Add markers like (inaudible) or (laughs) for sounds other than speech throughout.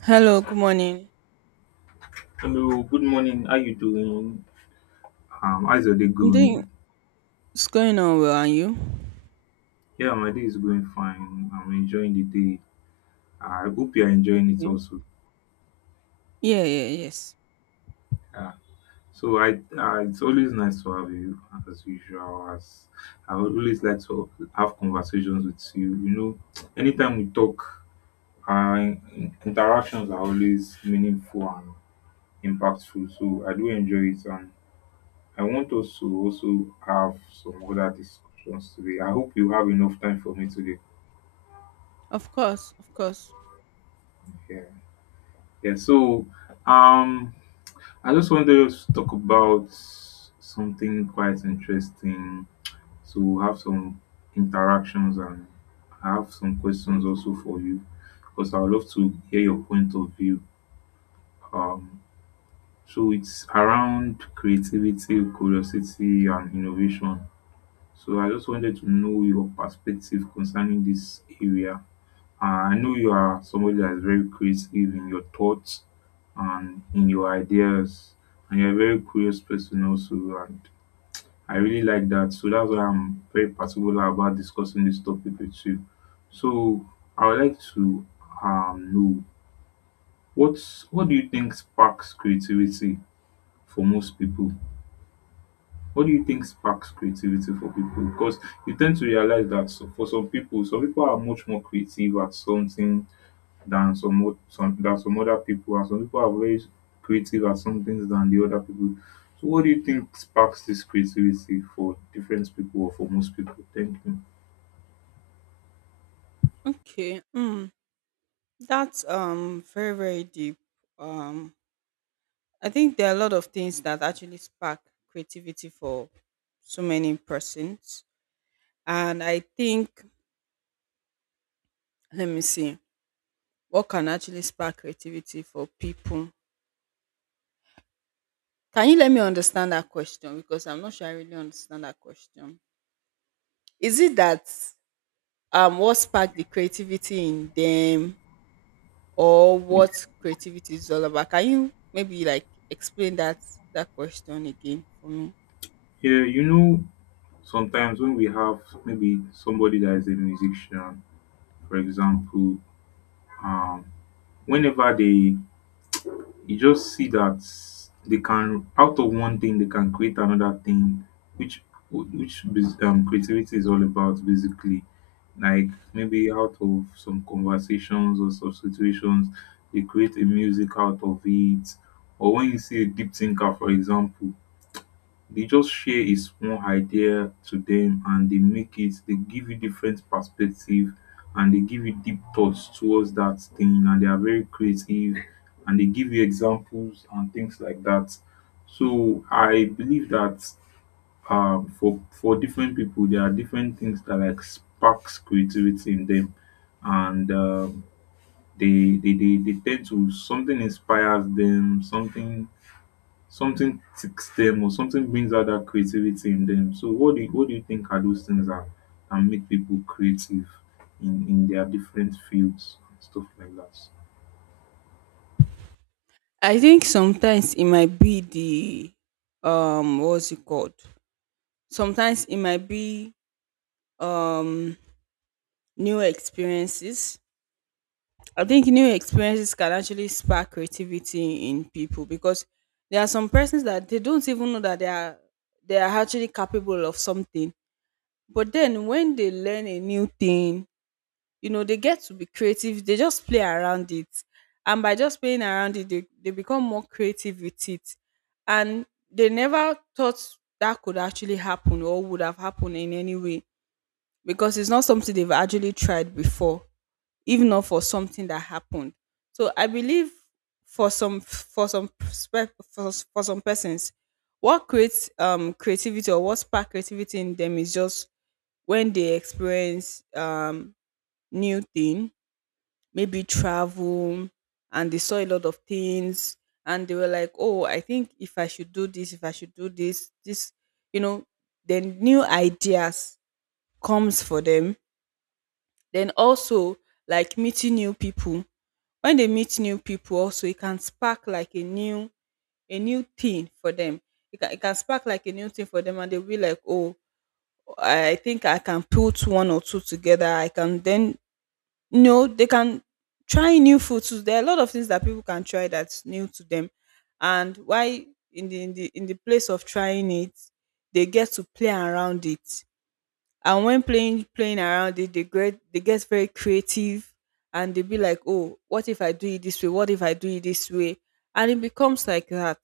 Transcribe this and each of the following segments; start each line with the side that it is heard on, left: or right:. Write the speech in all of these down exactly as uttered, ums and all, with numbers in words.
right: Hello, good morning. i
left: Hello, good morning. How you doing? Um, how's your day going?
right: think it's going on well, and you?
left: Yeah, my day is going fine. I'm enjoying the day. I hope you're enjoying it
right: Okay.
left: also.
right: Yeah, yeah, yes.
left: Yeah. So I, uh, it's always nice to have you as usual. As I always like to have conversations with you. You know, anytime we talk, our in- interactions are always meaningful and impactful. So I do enjoy it, and I want us to also have some other discussions today. I hope you have enough time for me today.
right: Of course, of course.
left: Yeah. Yeah, so um, I just wanted us to talk about something quite interesting. So we'll have some interactions and I have some questions also for you because I would love to hear your point of view. Um, so it's around creativity, curiosity, and innovation. So I just wanted to know your perspective concerning this area. Uh, I know you are somebody that is very creative in your thoughts and in your ideas, and you're a very curious person also. And I really like that. So that's why I'm very particular about discussing this topic with you. So I would like to um, know what's what do you think sparks creativity for most people? What do you think sparks creativity for people? Because you tend to realize that so for some people, some people are much more creative at something than some o- some than some other people, and some people are very creative at some things than the other people. So, what do you think sparks this creativity for different people or for most people? Thank you.
right: Okay. Mm. That's um very, very deep. Um I think there are a lot of things that actually spark creativity for so many persons. And I think, let me see. What can actually spark creativity for people? Can you let me understand that question? Because I'm not sure I really understand that question. Is it that um what sparked the creativity in them, or what creativity is all about? Can you maybe like explain that that question again for me?
left: Yeah, you know, sometimes when we have maybe somebody that is a musician, for example, um, whenever they you just see that they can out of one thing they can create another thing which which bas- um creativity is all about basically, like maybe out of some conversations or some situations they create a music out of it, or when you see a deep thinker, for example, they just share is one idea to them and they make it, they give you different perspective and they give you deep thoughts towards that thing and they are very creative, and they give you examples and things like that. So I believe that um, for for different people there are different things that like sparks creativity in them, and um, they, they they they tend to, something inspires them, something something ticks them or something brings out that creativity in them. So what do you, what do you think are those things that, that make people creative in, in their different fields and stuff like that?
right: I think sometimes it might be the um what's it called? Sometimes it might be um new experiences. I think new experiences can actually spark creativity in people, because there are some persons that they don't even know that they are they are actually capable of something. But then when they learn a new thing, you know, they get to be creative. They just play around it. And by just playing around it, they, they become more creative with it. And they never thought that could actually happen or would have happened in any way, because it's not something they've actually tried before, even not for something that happened. So I believe for some for some perspe- for, for some persons, what creates um creativity or what spark creativity in them is just when they experience um new thing, maybe travel, and they saw a lot of things, and they were like, oh, I think if I should do this, if I should do this this, you know, then new ideas comes for them. Then also, like meeting new people. When they meet new people, also it can spark like a new a new thing for them. It can, it can spark like a new thing for them and they'll be like, oh, I think I can put one or two together. I can then no, they can try new food too. There are a lot of things that people can try that's new to them, and why in the in the in the place of trying it, they get to play around it. And when playing playing around it, they get they get very creative, and they be like, oh, what if I do it this way? What if I do it this way? And it becomes like that,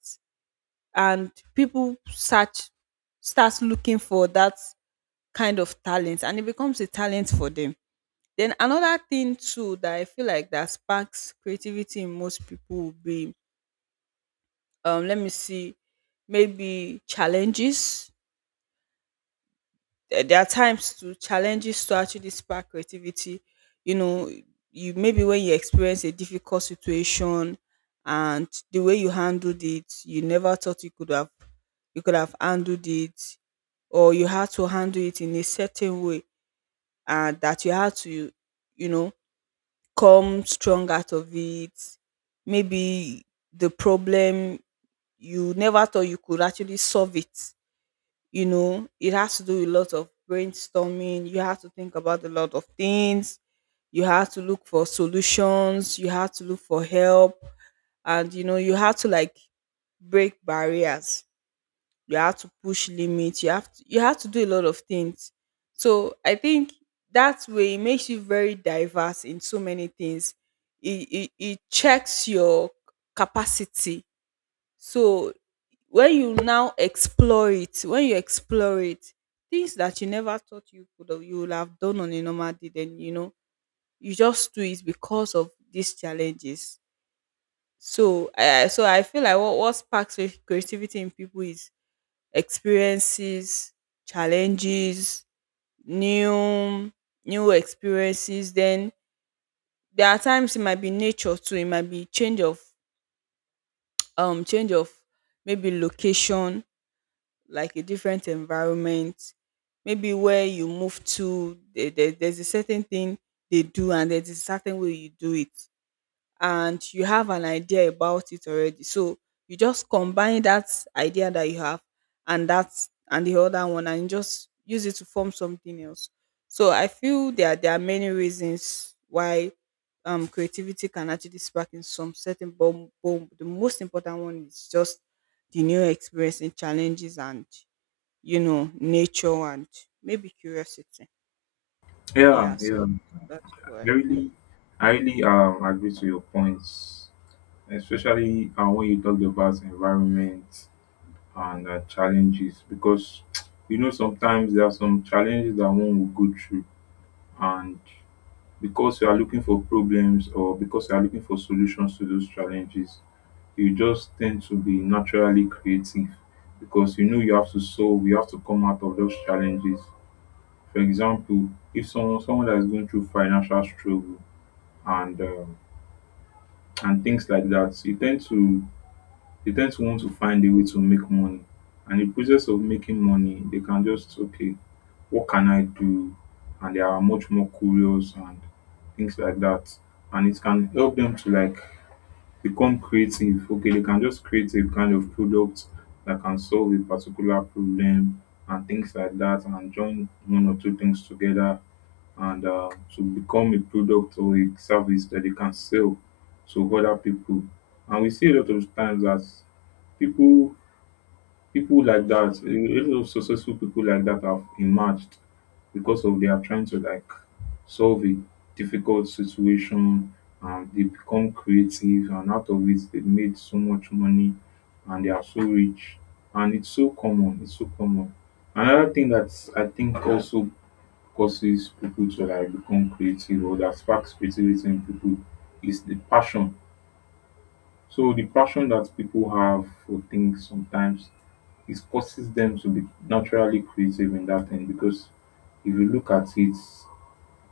right: and people start starts looking for that kind of talent, and it becomes a talent for them. Then another thing too that I feel like that sparks creativity in most people would be um let me see, maybe challenges. There there are times to challenges to actually spark creativity. You know, you maybe when you experience a difficult situation and the way you handled it, you never thought you could have you could have handled it, or you had to handle it in a certain way, and that you had to, you know, come strong out of it. Maybe the problem you never thought you could actually solve it. You know, it has to do with a lot of brainstorming. You have to think about a lot of things. You have to look for solutions. You have to look for help. And, you know, you have to like break barriers, you have to push limits, you have to you have to do a lot of things. So I think that way it makes you very diverse in so many things. It, it, it checks your capacity. So when you now explore it, when you explore it things that you never thought you could have, you would have done on a normal day, then, you know, you just do it because of these challenges. So I I- so I feel like what, what sparks cre- creativity in people is experiences, challenges, new new experiences. Then there are times it might be nature too. It might be change of um change of maybe location, like a different environment. Maybe where you move to, there, there- there's a certain thing they do and there's a certain way you do it, and you have an idea about it already. So you just combine that idea that you have and that and the other one, and just use it to form something else. So I feel there there are many reasons why um creativity can actually spark in some certain, but but the most important one is just the new experience, and challenges, and, you know, nature, and maybe curiosity.
left: Yeah,
right: Yeah,
left: yeah.
right: so that's what
left: I
right: I think.
left: really I really um agree to your points, especially uh, when you talk about environment and uh, challenges, because (tsk) you know sometimes there are some challenges that one will go through, and because you are looking for problems, or because you are looking for solutions to those challenges, you just tend to be naturally creative, because you know you have to solve, you have to come out of those challenges. For example, if someone someone that is going through financial struggle and um, and things like that, you tend to they tend to want to find a way to make money. And in the process of making money, they can just, okay, what can I do? And they are much more curious and things like that. And it can help them to like become creative. Okay, they can just create a kind of product that can solve a particular problem and things like that, and join one or two things together and uh, to become a product or a service that they can sell to other people. And we see a lot of times that people people like that, a lot of successful people like that have emerged because of, they are trying to like solve a difficult situation, and they become creative, and out of it they made so much money and they are so rich. And it's so common, it's so common. Another thing that I think also causes people to like become creative, or that sparks creativity in people, is the passion. So the passion that people have for things sometimes, it causes them to be naturally creative in that thing, because if you look at it,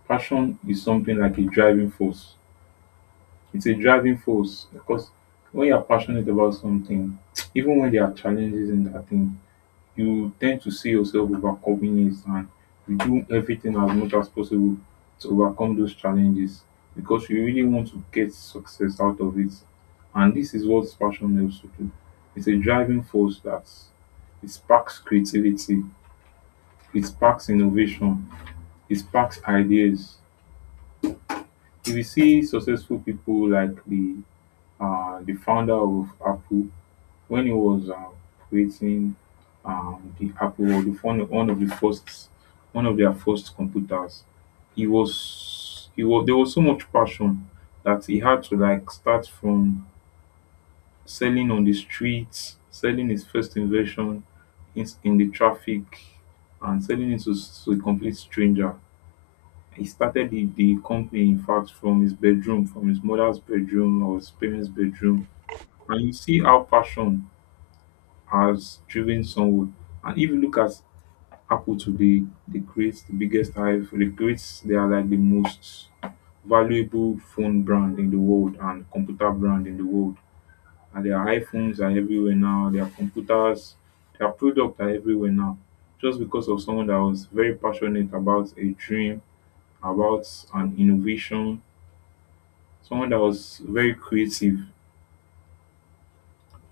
left: passion is something like a driving force. It's a driving force, because when you're passionate about something, (tsk) even when there are challenges in that thing, you tend to see yourself overcoming it, and you do everything as much as possible to overcome those challenges, because you really want to get success out of it. And this is what passion helps to do. It's a driving force that, it sparks creativity, it sparks innovation, it sparks ideas. If you see successful people like the uh, the founder of Apple, when he was um, creating um, the Apple, the one, one of the first, one of their first computers, he was, he was, there was so much passion that he had to like start from selling on the streets, selling his first invention in, in the traffic, and selling it to, s- to a complete stranger. He started the, the company, in fact, from his bedroom, from his mother's bedroom or his parents' bedroom. And you see how passion has driven someone. And if you look at Apple today, they create the biggest hive, they create they are like the most valuable phone brand in the world and computer brand in the world. And their iPhones are everywhere now, their computers, their products are everywhere now. Just because of someone that was very passionate about a dream, about an innovation, someone that was very creative.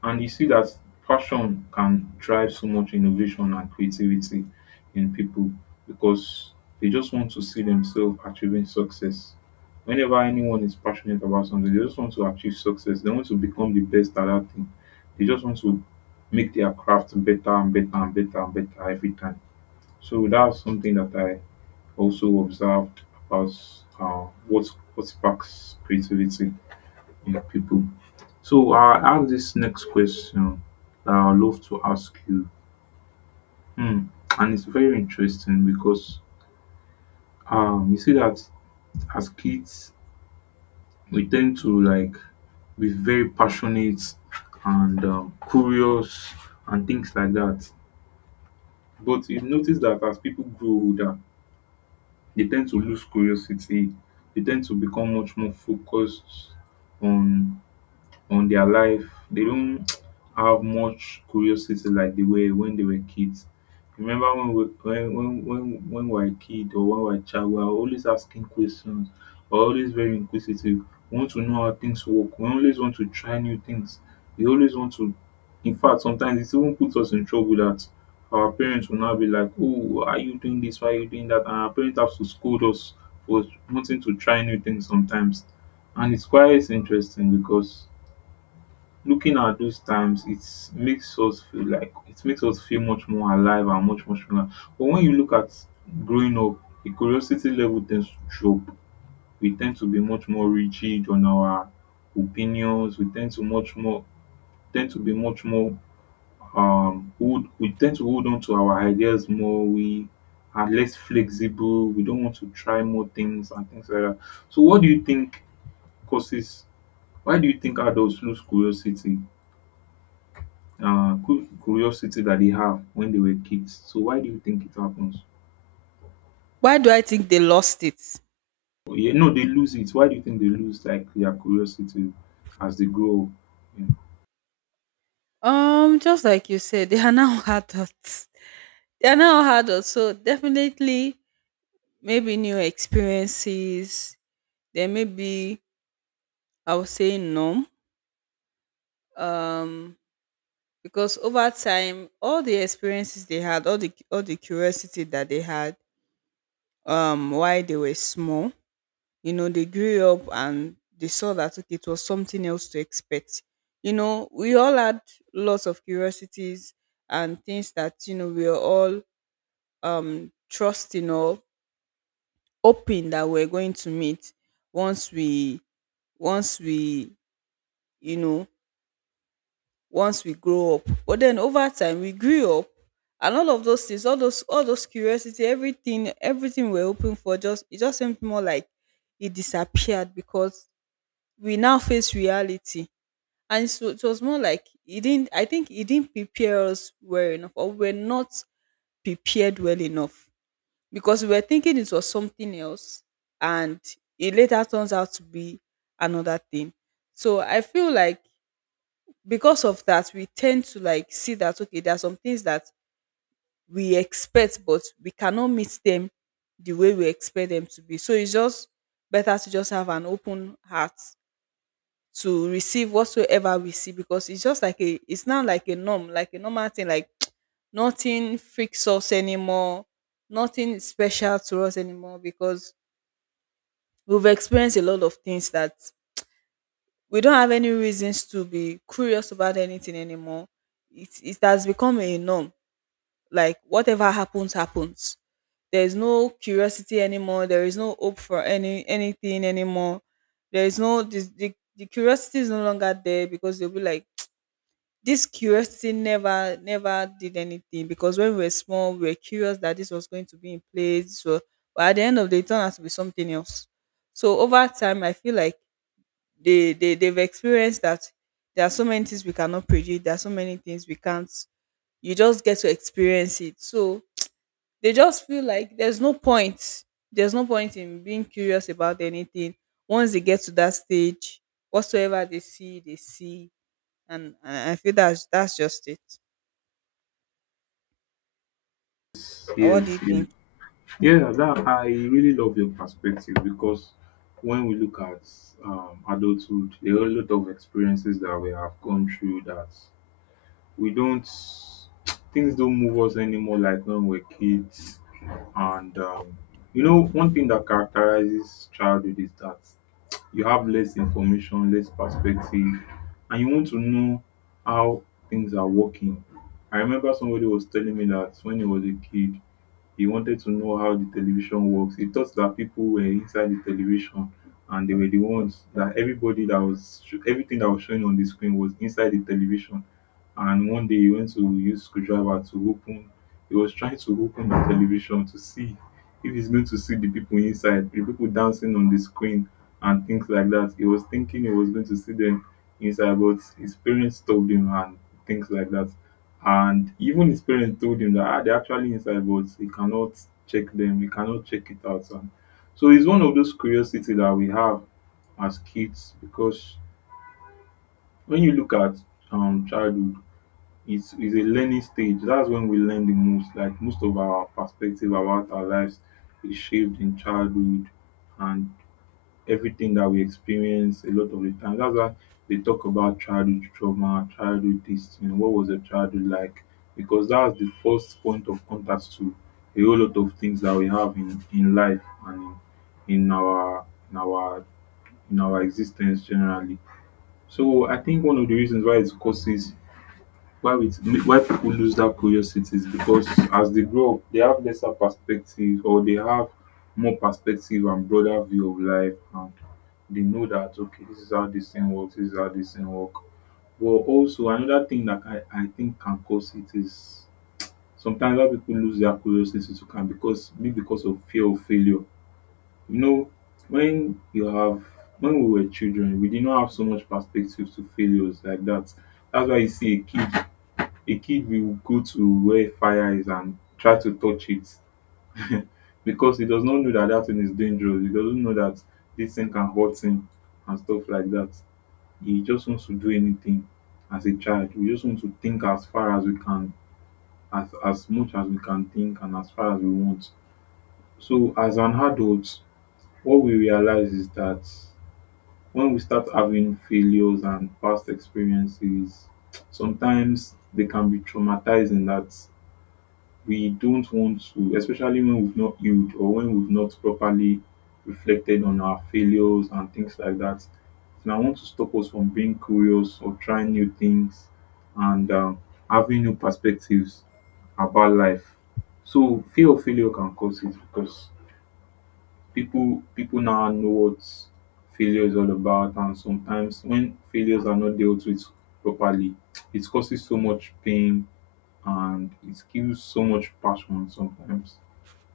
left: And you see that passion can drive so much innovation and creativity in people, because they just want to see themselves achieving success. Whenever anyone is passionate about something, they just want to achieve success. They want to become the best at that thing. They just want to make their craft better and better and better and better every time. So that's something that I also observed about uh, what what sparks creativity. Yeah, people. So I have this next question that I love to ask you, Hmm, and it's very interesting because um, you see that as kids we tend to like be very passionate and um, curious and things like that. But you notice that as people grow older, they tend to lose curiosity. They tend to become much more focused on on their life. They don't have much curiosity like they were when they were kids. Remember when we when when when, when we were a kid or when we were a child, we are always asking questions, we're always very inquisitive. We want to know how things work. We always want to try new things. We always want to In fact, sometimes it even puts us in trouble, that our parents will now be like, oh, why are you doing this? Why are you doing that? And our parents have to scold us for wanting to try new things sometimes. And it's quite interesting because looking at those times, it makes us feel like it makes us feel much more alive and much more stronger. But when you look at growing up, the curiosity level tends to drop. We tend to be much more rigid on our opinions. We tend to much more tend to be much more um hold we tend to hold on to our ideas more. We are less flexible, we don't want to try more things and things like that. So what do you think causes why do you think adults lose curiosity, uh, cu- curiosity that they have when they were kids. So why do you think it happens?
right: Why do I think they lost it?
left: Yeah, no, they lose it. Why do you think they lose like their curiosity as they grow up? Yeah.
right: Um, just like you said, they are now (laughs) adults. They are now adults, so definitely maybe new experiences. There may be, I would say, numb. Um, because over time, all the experiences they had, all the all the curiosity that they had, um, while they were small, you know, they grew up and they saw that okay, it was something else to expect. You know, we all had lots of curiosities and things that, you know, we are all um trusting or hoping that we're going to meet once we once we you know, once we grow up. But then over time we grew up, and all of those things, all those all those curiosity, everything everything we're hoping for, just it just seemed more like it disappeared, because we now face reality. And so it was more like it didn't, I think it didn't prepare us well enough, or we're not prepared well enough, because we were thinking it was something else, and it later turns out to be another thing. So I feel like because of that we tend to like see that, okay, there are some things that we expect but we cannot meet them the way we expect them to be. So it's just better to just have an open heart to receive whatsoever we see, because it's just like a, it's now like a norm, like a normal thing, like (tsk) nothing freaks us anymore, nothing is special to us anymore, because we've experienced a lot of things that we don't have any reasons to be curious about anything anymore. It, it has become a norm. Like whatever happens, happens. There is no curiosity anymore. There is no hope for any anything anymore. There is no this, the the curiosity is no longer there, because they'll be like this curiosity never never did anything, because when we were small we were curious that this was going to be in place. So but at the end of the day it turned out to be something else. So over time I feel like they, they they've experienced that there are so many things we cannot predict, there are so many things we can't, you just get to experience it. So they just feel like there's no point there's no point in being curious about anything once they get to that stage. Whatsoever they see, they see. And, and I feel that's that's just it. Or what
left: Yes,
right: do you
left: yes.
right: think?
left: Yeah. That I really love your perspective, because when we look at um, adulthood, there are a lot of experiences that we have gone through, that we don't things don't move us anymore like when we're kids. And um, you know one thing that characterizes childhood is that you have less information, less perspective, and you want to know how things are working. I remember somebody was telling me that when he was a kid, he wanted to know how the television works. He thought that people were inside the television and they were the ones, that everybody that was everything that was showing on the screen was inside the television. And one day he went to use screwdriver to open, he was trying to open the television to see if he's going to see the people inside, the people dancing on the screen and things like that. He was thinking he was going to see them inside, but his parents told him and things like that. And even his parents told him that ah, they're actually inside, but he cannot check them, he cannot check it out. And so it's one of those curiosity that we have as kids because when you look at um, childhood, it's it's a learning stage. That's when we learn the most. Like most of our perspective about our lives is shaped in childhood and everything that we experience a lot of the time. That's why they talk about childhood trauma, childhood this thing, what was your childhood like? Because that's the first point of contact to a whole lot of things that we have in, in life and in, in our in our in our existence generally. So I think one of the reasons why it causes why we why people lose that curiosity is because as they grow up they have lesser perspective or they have more perspective and broader view of life and they know that okay this is how this thing works, this is how this thing work. But also another thing that i i think can cause it is sometimes why people lose their curiosity to can because be because of fear of failure, you know, when you have when we were children we did not have so much perspective to failures like that. That's why you see a kid a kid will go to where fire is and try to touch it (laughs) because he does not know that that thing is dangerous. He doesn't know that this thing can hurt him and stuff like that. He just wants to do anything. As a child, we just want to think as far as we can, as, as much as we can think and as far as we want. So, as an adult, what we realize is that when we start having failures and past experiences, sometimes they can be traumatizing, that we don't want to, especially when we've not healed or when we've not properly reflected on our failures and things like that. And I want to stop us from being curious or trying new things and um, having new perspectives about life. So fear of failure can cause it because people people now know what failure is all about, and sometimes when failures are not dealt with properly it causes so much pain and it kills so much passion sometimes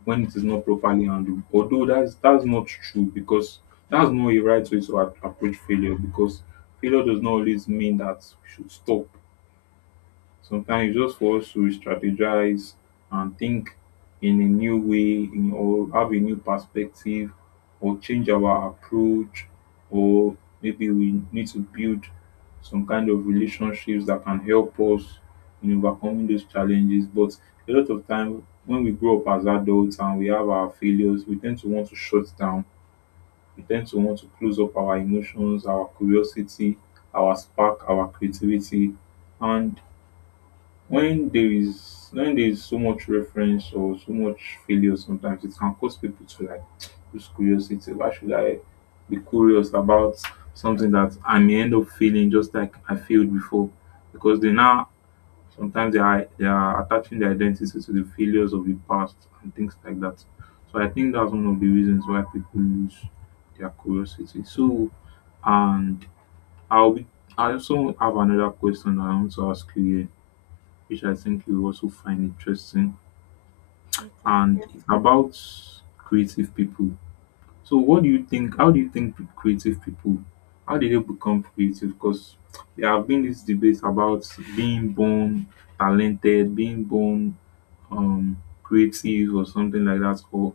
left: when it is not properly handled. Although that's that's not true, because that's not a right way to a- approach failure, because failure does not always mean that we should stop. Sometimes it's just for us to strategize and think in a new way in, or have a new perspective or change our approach, or maybe we need to build some kind of relationships that can help us in overcoming those challenges. But a lot of time when we grow up as adults and we have our failures, we tend to want to shut down. We tend to want to close up our emotions, our curiosity, our spark, our creativity. And when there is when there is so much reference or so much failure, sometimes it can cause people to like (tsk) lose curiosity. Why should I be curious about something that I may end up feeling just like I failed before? Because they now sometimes they are they are attaching their identity to the failures of the past and things like that. So I think that's one of the reasons why people lose their curiosity. So, and i'll be I also have another question I want to ask you here, which I think you will also find interesting,
right: Okay.
left: and it's about creative people. So, what do you think? How do you think pe- creative people? How did they become creative? Because there have been these debates about being born talented, being born um, creative, or something like that. Or,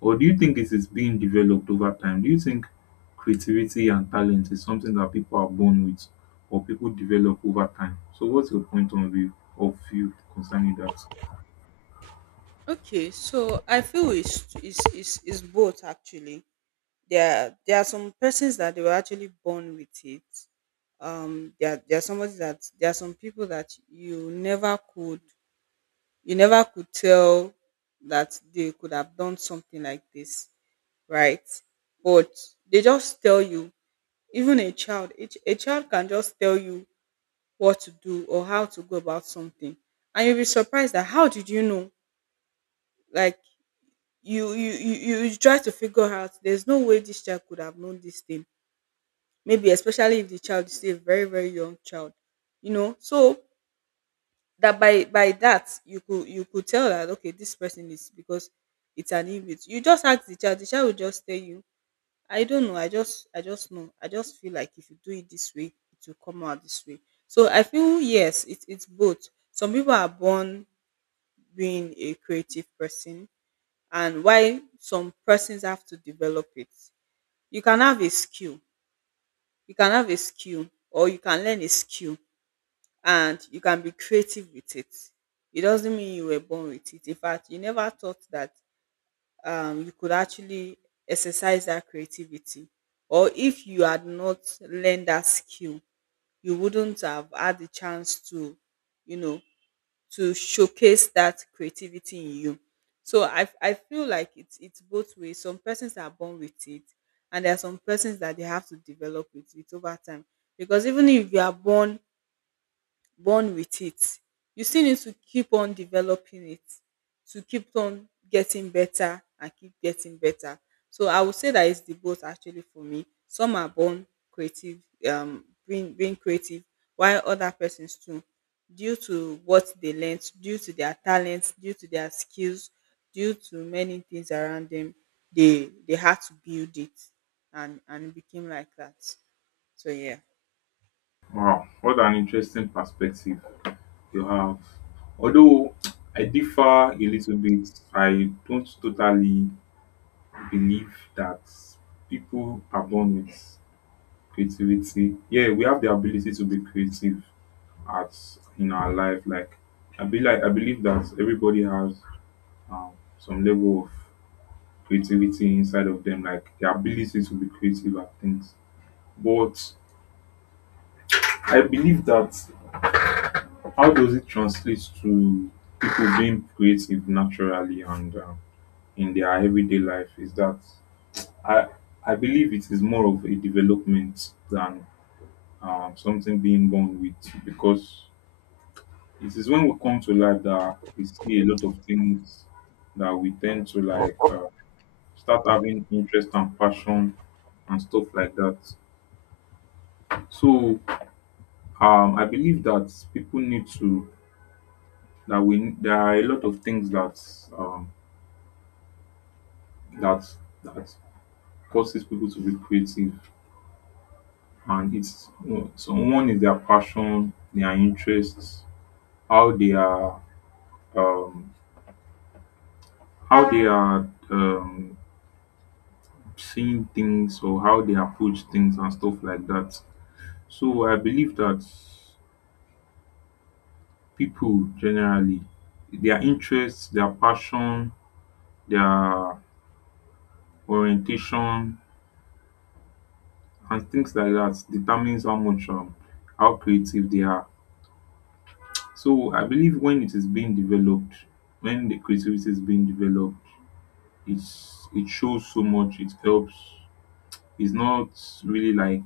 left: or do you think it is being developed over time? Do you think creativity and talent is something that people are born with, or people develop over time? So, what's your point of view of view concerning that?
right: Okay. So I feel it's it's it's, it's both actually. there there are some persons that they were actually born with it. Um, there there are somebody that there are some people that you never could you never could tell that they could have done something like this, right? But they just tell you. Even a child, a, ch- a child can just tell you what to do or how to go about something, and you'll be surprised that how did you know? Like you you you you you try to figure out. There's no way this child could have known this thing, maybe especially if the child is still a very very young child, you know. So that by by that you could, you could tell that okay this person is, because it's an image. You just ask the child, the child will just tell you, I don't know, I just, I just know, I just feel like if you do it this way it will come out this way. So I feel yes, it, it's both. Some people are born being a creative person, and why some persons have to develop it. You can have a skill, you can have a skill or you can learn a skill and you can be creative with it. It doesn't mean you were born with it. In fact, you never thought that um, you could actually exercise that creativity. Or if you had not learned that skill, you wouldn't have had the chance to, you know, to showcase that creativity in you. So I, I feel like it's it's both ways. Some persons are born with it, and there are some persons that they have to develop it, it over time. Because even if you are born born with it, you still need to keep on developing it, to keep on getting better and keep getting better. So I would say that it's the both actually for me. Some are born creative, um, being being creative, while other persons too, due to what they learnt, due to their talents, due to their skills, due to many things around them, they they had to build it, and and it became like that. So yeah.
left: Wow, what an interesting perspective you have. Although I differ a little bit, I don't totally believe that people are born with creativity. Yeah, we have the ability to be creative at in our life. Like I be like I believe that everybody has um, some level of creativity inside of them, like the ability to be creative at things. But I believe that, how does it translate to people being creative naturally and um, in their everyday life? Is that I I believe it is more of a development than um, something being born with, because it is when we come to life that we see a lot of things that we tend to like uh, start having interest and passion and stuff like that. So um, I believe that people need to that we there are a lot of things that um, that that causes people to be creative, and it's you know, so one is their passion, their interests, how they are um how they are um seeing things or how they approach things and stuff like that. So I believe that people generally, their interests, their passion, their orientation and things like that determines how much um how creative they are. So I believe when it is being developed, when the creativity is being developed, it's it shows so much. It helps. It's not really like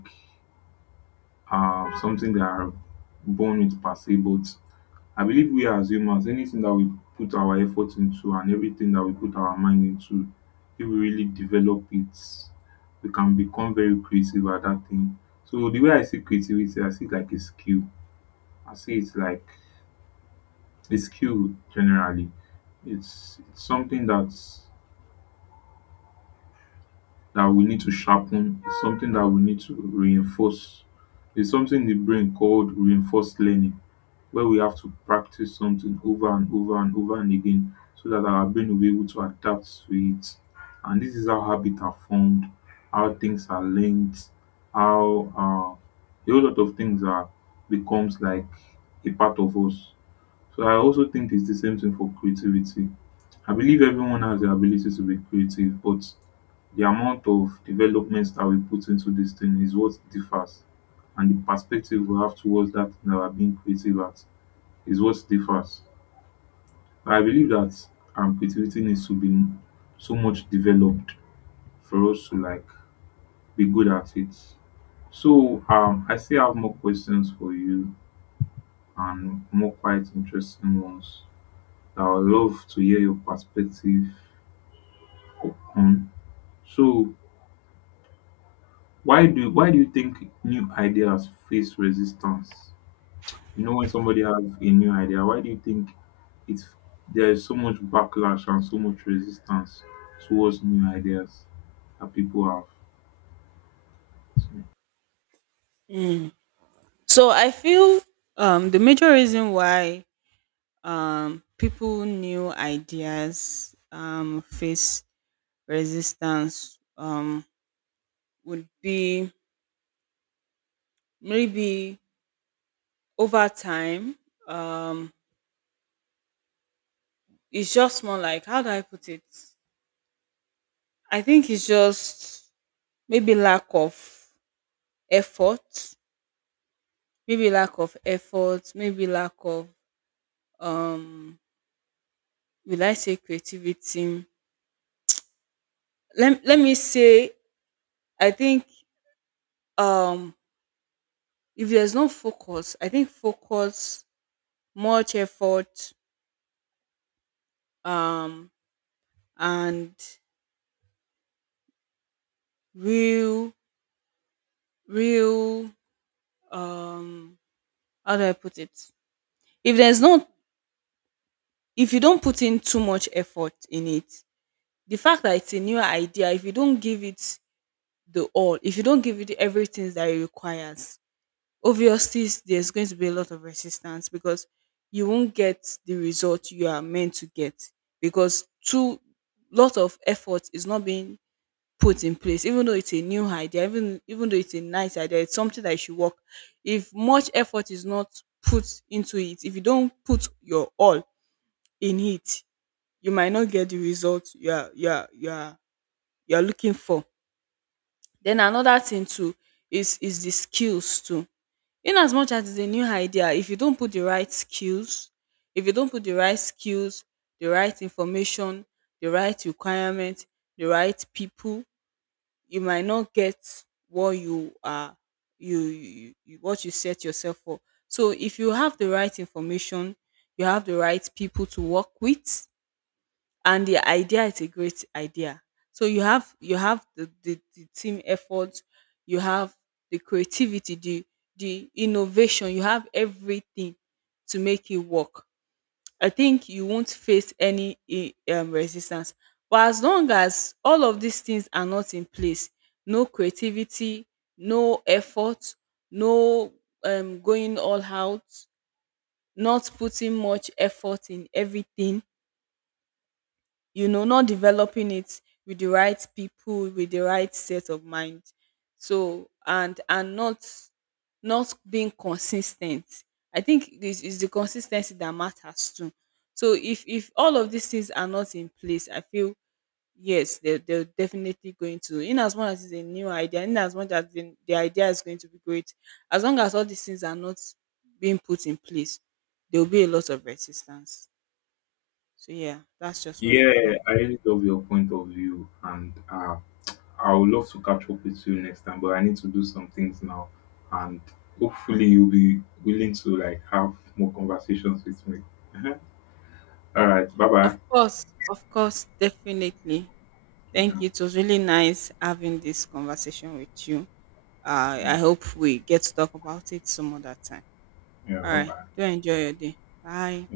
left: uh, something that are born with per se, but I believe we are as humans, anything that we put our effort into and everything that we put our mind into, if we really develop it, we can become very creative at that thing. So the way I see creativity, I see it like a skill. I see it like the skill generally. It's, it's something that's that we need to sharpen. It's something that we need to reinforce. It's something in the brain called reinforced learning, where we have to practice something over and over and over and again so that our brain will be able to adapt to it. And this is how habits are formed, how things are learned, how uh, a whole lot of things are becomes like a part of us. So I also think it's the same thing for creativity. I believe everyone has the ability to be creative, but the amount of developments that we put into this thing is what differs. And the perspective we have towards that thing that we're being creative at is what differs. I believe that um, creativity needs to be so much developed for us to like be good at it. So um, I still have more questions for you and more quite interesting ones. I would love to hear your perspective on. So, why do why do you think new ideas face resistance? You know, when somebody has a new idea, why do you think it's there is so much backlash and so much resistance towards new ideas that people have?
right: Mm. So I feel um, the major reason why um, people new ideas um, face resistance um, would be maybe over time. Um, it's just more like how do I put it? I think it's just maybe lack of effort, maybe lack of effort, maybe lack of um, will I say creativity? Let Let me say I think um if there's no focus. I think focus, much effort, um and real real um how do I put it? If there's not, If you don't put in too much effort in it, the fact that it's a new idea, if you don't give it the all, if you don't give it everything that it requires, obviously there's going to be a lot of resistance because you won't get the result you are meant to get, because too lot of effort is not being put in place. Even though it's a new idea, even even though it's a nice idea, it's something that should work. If much effort is not put into it, if you don't put your all in it, you might not get the result you are you are you are you are looking for. Then another thing too is is the skills too. In as much as it's a new idea, if you don't put the right skills if you don't put the right skills, the right information, the right requirement, the right people, you might not get what you are you, you, you what you set yourself for. So if you have the right information, you have the right people to work with, and the idea is a great idea, so you have you have the, the, the team effort, you have the creativity, the the innovation, you have everything to make it work. I think you won't face any eh, um, resistance. But as long as all of these things are not in place, no creativity, no effort, no um, going all out, not putting much effort in everything, you know, not developing it with the right people, with the right set of mind. So and and not, not being consistent. I think this is the consistency that matters too. So if if all of these things are not in place, I feel yes, they're, they're definitely going to, in as much as it's a new idea, in as much as the, the idea is going to be great, as long as all these things are not being put in place, there will be a lot of resistance. So yeah, that's just what I
left: Yeah, yeah,
right: feel.
left: yeah, I really love your point of view, and uh, I would love to catch up with you next time. But I need to do some things now, and hopefully you'll be willing to like have more conversations with me. (laughs) All right, bye bye.
right: Of course, of course, definitely. Thank
left: Yeah,
right: you. It was really nice having this conversation with you. Uh,
left: yeah,
right: I hope we get to talk about it some other time.
left: yeah,
right: All
left: bye
right: right.
left: bye.
right: Do enjoy your day. Bye.